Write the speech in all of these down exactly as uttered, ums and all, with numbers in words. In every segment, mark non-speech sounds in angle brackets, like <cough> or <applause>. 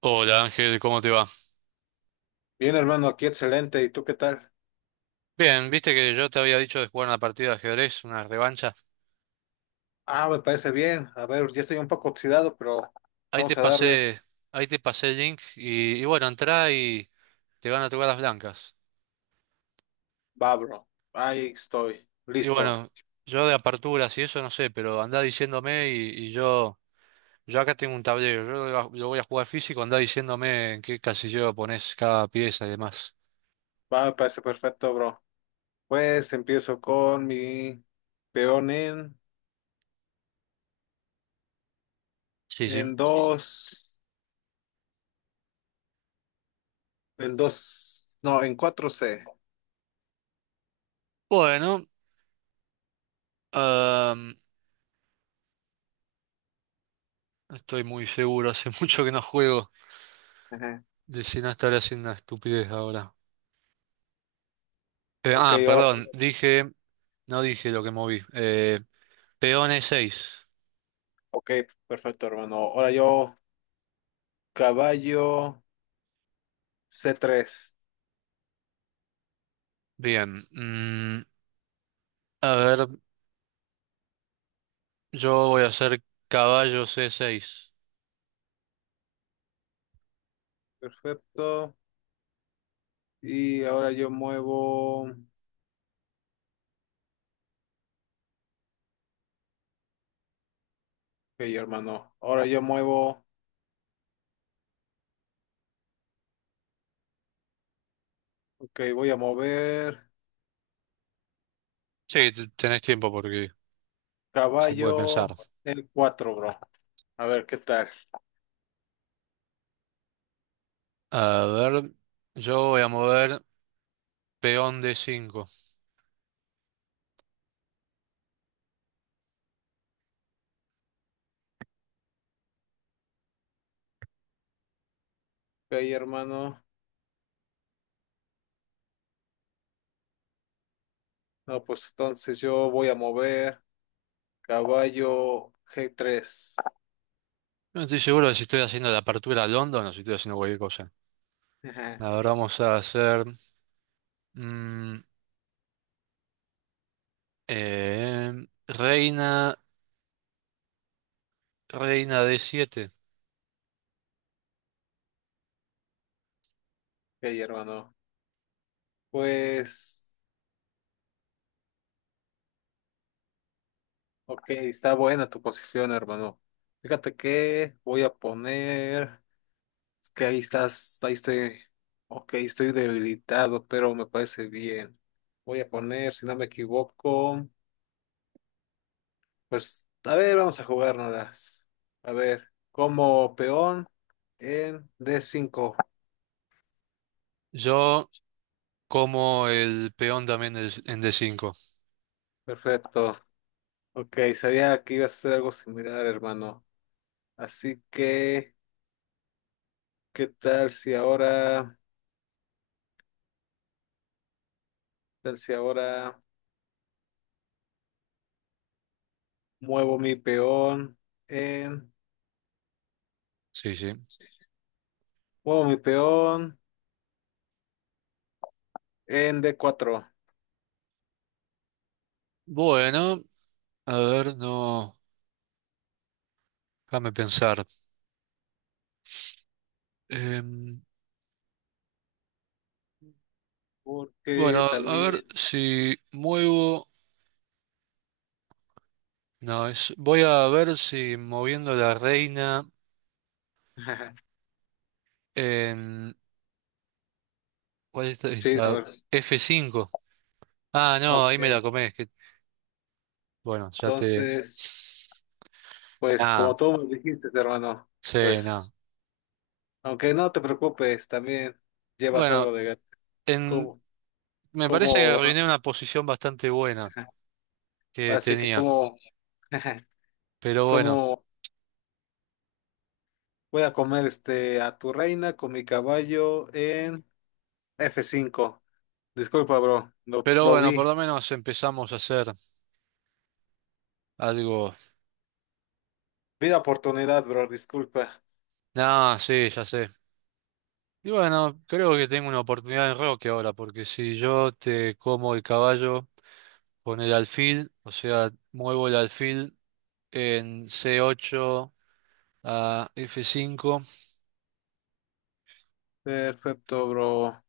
Hola Ángel, ¿cómo te va? Bien, hermano, aquí excelente. ¿Y tú qué tal? Bien, viste que yo te había dicho de jugar una partida de ajedrez, una revancha. Ah, me parece bien. A ver, ya estoy un poco oxidado, pero Ahí te vamos a darle. pasé, ahí te pasé el link y, y bueno, entrá y te van a tocar las blancas. Va, bro. Ahí estoy. Y Listo. bueno, yo de aperturas y eso no sé, pero andá diciéndome y, y yo, yo acá tengo un tablero, yo lo, va- lo voy a jugar físico, andá diciéndome en qué casillero pones cada pieza y demás. Va, me parece perfecto, bro. Pues empiezo con mi peón en, Sí, sí. en dos, en dos, no, en cuatro c. Bueno, ah, estoy muy seguro, hace <laughs> mucho que no juego, Ajá. de si no estaré haciendo una estupidez ahora. Eh, Ok, ah, ahora, perdón, dije, no dije lo que moví. Eh, peones seis. ok, perfecto, hermano. Ahora yo, caballo c tres. Bien. mm, a ver, yo voy a hacer caballo C seis. Perfecto. Y ahora yo muevo. Ok, hermano. Ahora yo muevo. Ok, voy a mover Sí, t- tenés tiempo porque se puede pensar. caballo el cuatro, bro. A ver, ¿qué tal? Ok, A ver, yo voy a mover peón D cinco. hermano. No, pues entonces yo voy a mover caballo g tres. No estoy seguro de si estoy haciendo la apertura a London o no, si estoy haciendo cualquier cosa. Ajá. Ahora vamos a hacer mm, eh, reina, reina D siete. Ok, hermano. Pues, ok, está buena tu posición, hermano. Fíjate que voy a poner... Es que ahí estás, ahí estoy... Ok, estoy debilitado, pero me parece bien. Voy a poner, si no me equivoco. Pues, a ver, vamos a jugárnoslas. A ver, como peón en d cinco. Yo Como el peón también es- en d cinco. Perfecto. Ok, sabía que iba a hacer algo similar, hermano. Así que, ¿qué tal si ahora, qué tal si ahora muevo mi peón en, Sí, sí. muevo mi peón en d cuatro. Bueno, a ver, no. Déjame pensar. Em, Porque bueno, a ver también, si muevo. No, es, voy a ver si moviendo la reina <laughs> en. ¿Cuál es esta? sí, a esta? ver, F cinco. Ah, no, ahí ok, me la comés. Que, bueno, ya te. entonces, pues Ah, como tú me dijiste, hermano, sí, no. pues. Aunque no te preocupes, también llevas Bueno, algo de gato. en, Como, me parece que como, arruiné una posición bastante buena que así que tenía. como, <laughs> Pero bueno. como voy a comer este a tu reina con mi caballo en f cinco. Disculpa, bro, lo, Pero lo bueno, vi. por lo menos empezamos a hacer algo. Vi la oportunidad, bro, disculpa. Nah, sí, ya sé. Y bueno, creo que tengo una oportunidad en Roque ahora, porque si yo te como el caballo con el alfil, o sea, muevo el alfil en C ocho a F cinco, Perfecto, bro.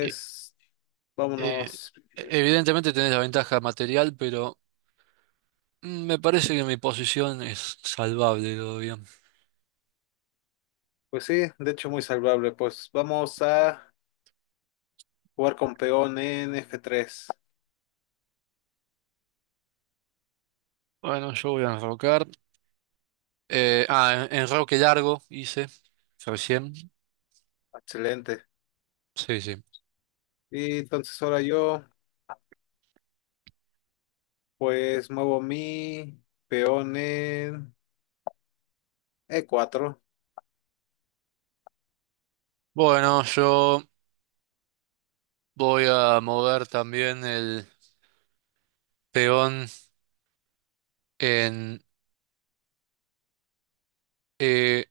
e- eh, vámonos. eh, evidentemente tenés la ventaja material, pero mm, me parece que mi posición es salvable todavía. Pues sí, de hecho muy salvable. Pues vamos a jugar con peón en f tres. Bueno, yo voy a enrocar. Eh, ah, en- enroque largo hice recién. Excelente. Sí, sí. Y entonces ahora yo. Pues muevo mi peón en e cuatro. Bueno, yo voy a mover también el peón en eh,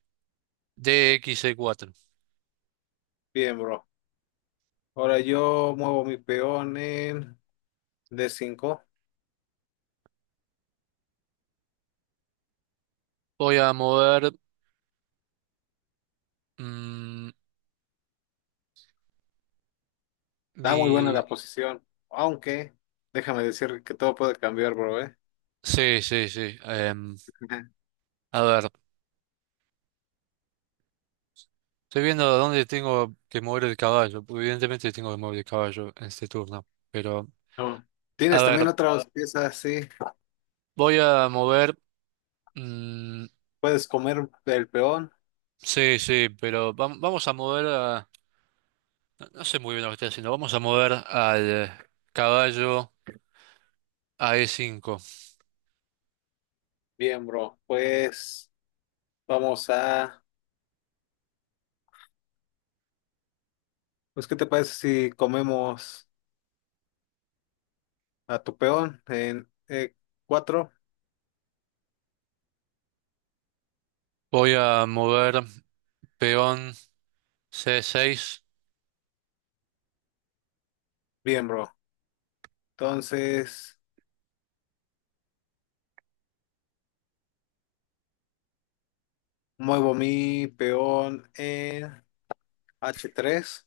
D por C cuatro. Bien, bro. Ahora yo muevo mi peón en d cinco. Voy a mover mm, Está muy buena mi... la posición. Aunque, déjame decir que todo puede cambiar, bro, ¿eh? Sí, sí, sí. em, <laughs> Ajá. a ver, estoy viendo dónde tengo que mover el caballo. Porque evidentemente tengo que mover el caballo en este turno. Pero, No. a Tienes también. ver, Ah, otras piezas, sí. voy a mover... mm, Puedes comer el peón. sí, sí, pero vam- vamos a mover a... No no sé muy bien lo que estoy haciendo. Vamos a mover al caballo a e cinco. Bien, bro. Pues vamos a... Pues, ¿qué te parece si comemos a tu peón en e cuatro. Voy a mover peón c seis. Bien, bro. Entonces... Muevo mi peón en H tres.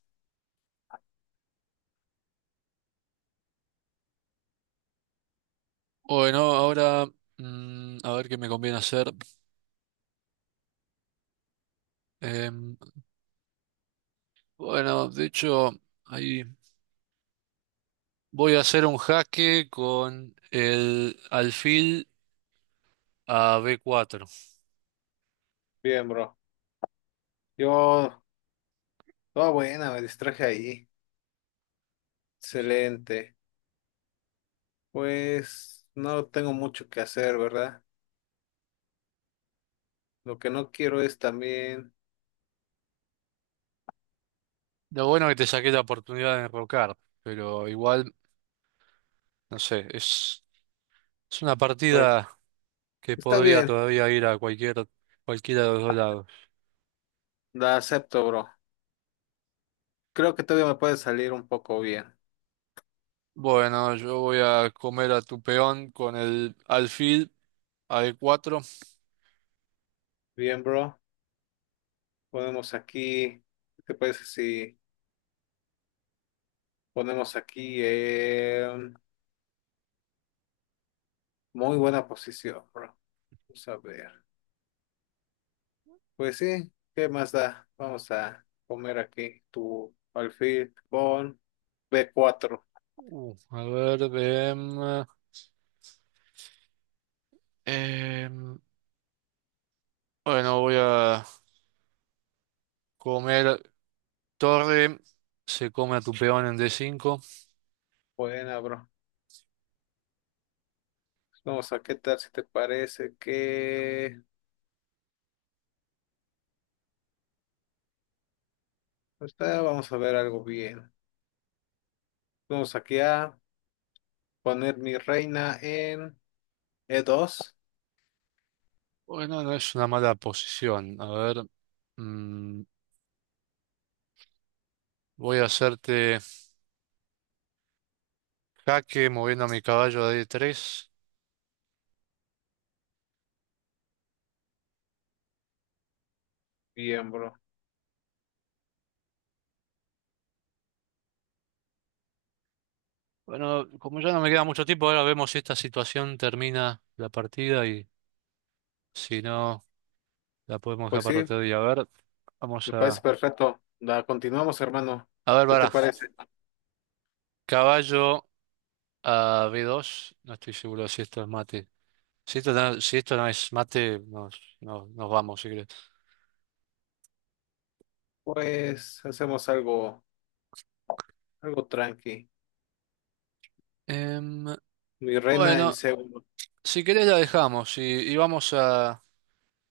Bueno, ahora mm, a ver qué me conviene hacer. Em, bueno, de hecho, ahí voy a hacer un jaque con el alfil a b cuatro. Bien, bro. Yo, toda buena, me distraje ahí. Excelente. Pues no tengo mucho que hacer, ¿verdad? Lo que no quiero es también, Lo bueno que te saqué la oportunidad de enrocar, pero igual, no sé, es, es una pues, partida que está podría bien, todavía ir a cualquier, cualquiera de los dos lados. la acepto, bro. Creo que todavía me puede salir un poco bien. Bueno, yo voy a comer a tu peón con el alfil a d cuatro. Bien, bro. Ponemos aquí, ¿qué te parece si ponemos aquí en muy buena posición, bro? Vamos a ver. Pues sí, ¿qué más da? Vamos a comer aquí tu alfil con B cuatro. Uh, a ver, em, em, bueno, voy a comer torre, se come a tu peón en D cinco. Buena, bro. Vamos a qué tal si te parece que... Pues nada, vamos a ver algo bien. Vamos aquí a poner mi reina en E dos. Bueno, no es una mala posición. A ver, mm, voy a hacerte jaque moviendo a mi caballo a D tres. Bien, bro. Bueno, como ya no me queda mucho tiempo, ahora vemos si esta situación termina la partida y si no, la podemos dejar Pues para sí, otro día. A ver, vamos me parece a... perfecto. La continuamos, hermano. A ver, ¿Qué te para. parece? Caballo a B dos. No estoy seguro si esto es mate. Si esto no, si esto no es mate, nos, nos, nos vamos, si querés. Pues hacemos algo, algo tranqui. Em, Mi reina en bueno, C uno. si querés la dejamos y, y vamos a...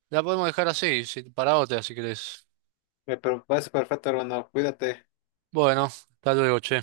La podemos dejar así, si, para otra, si querés. Me parece perfecto, hermano. Cuídate. Bueno, hasta luego, che.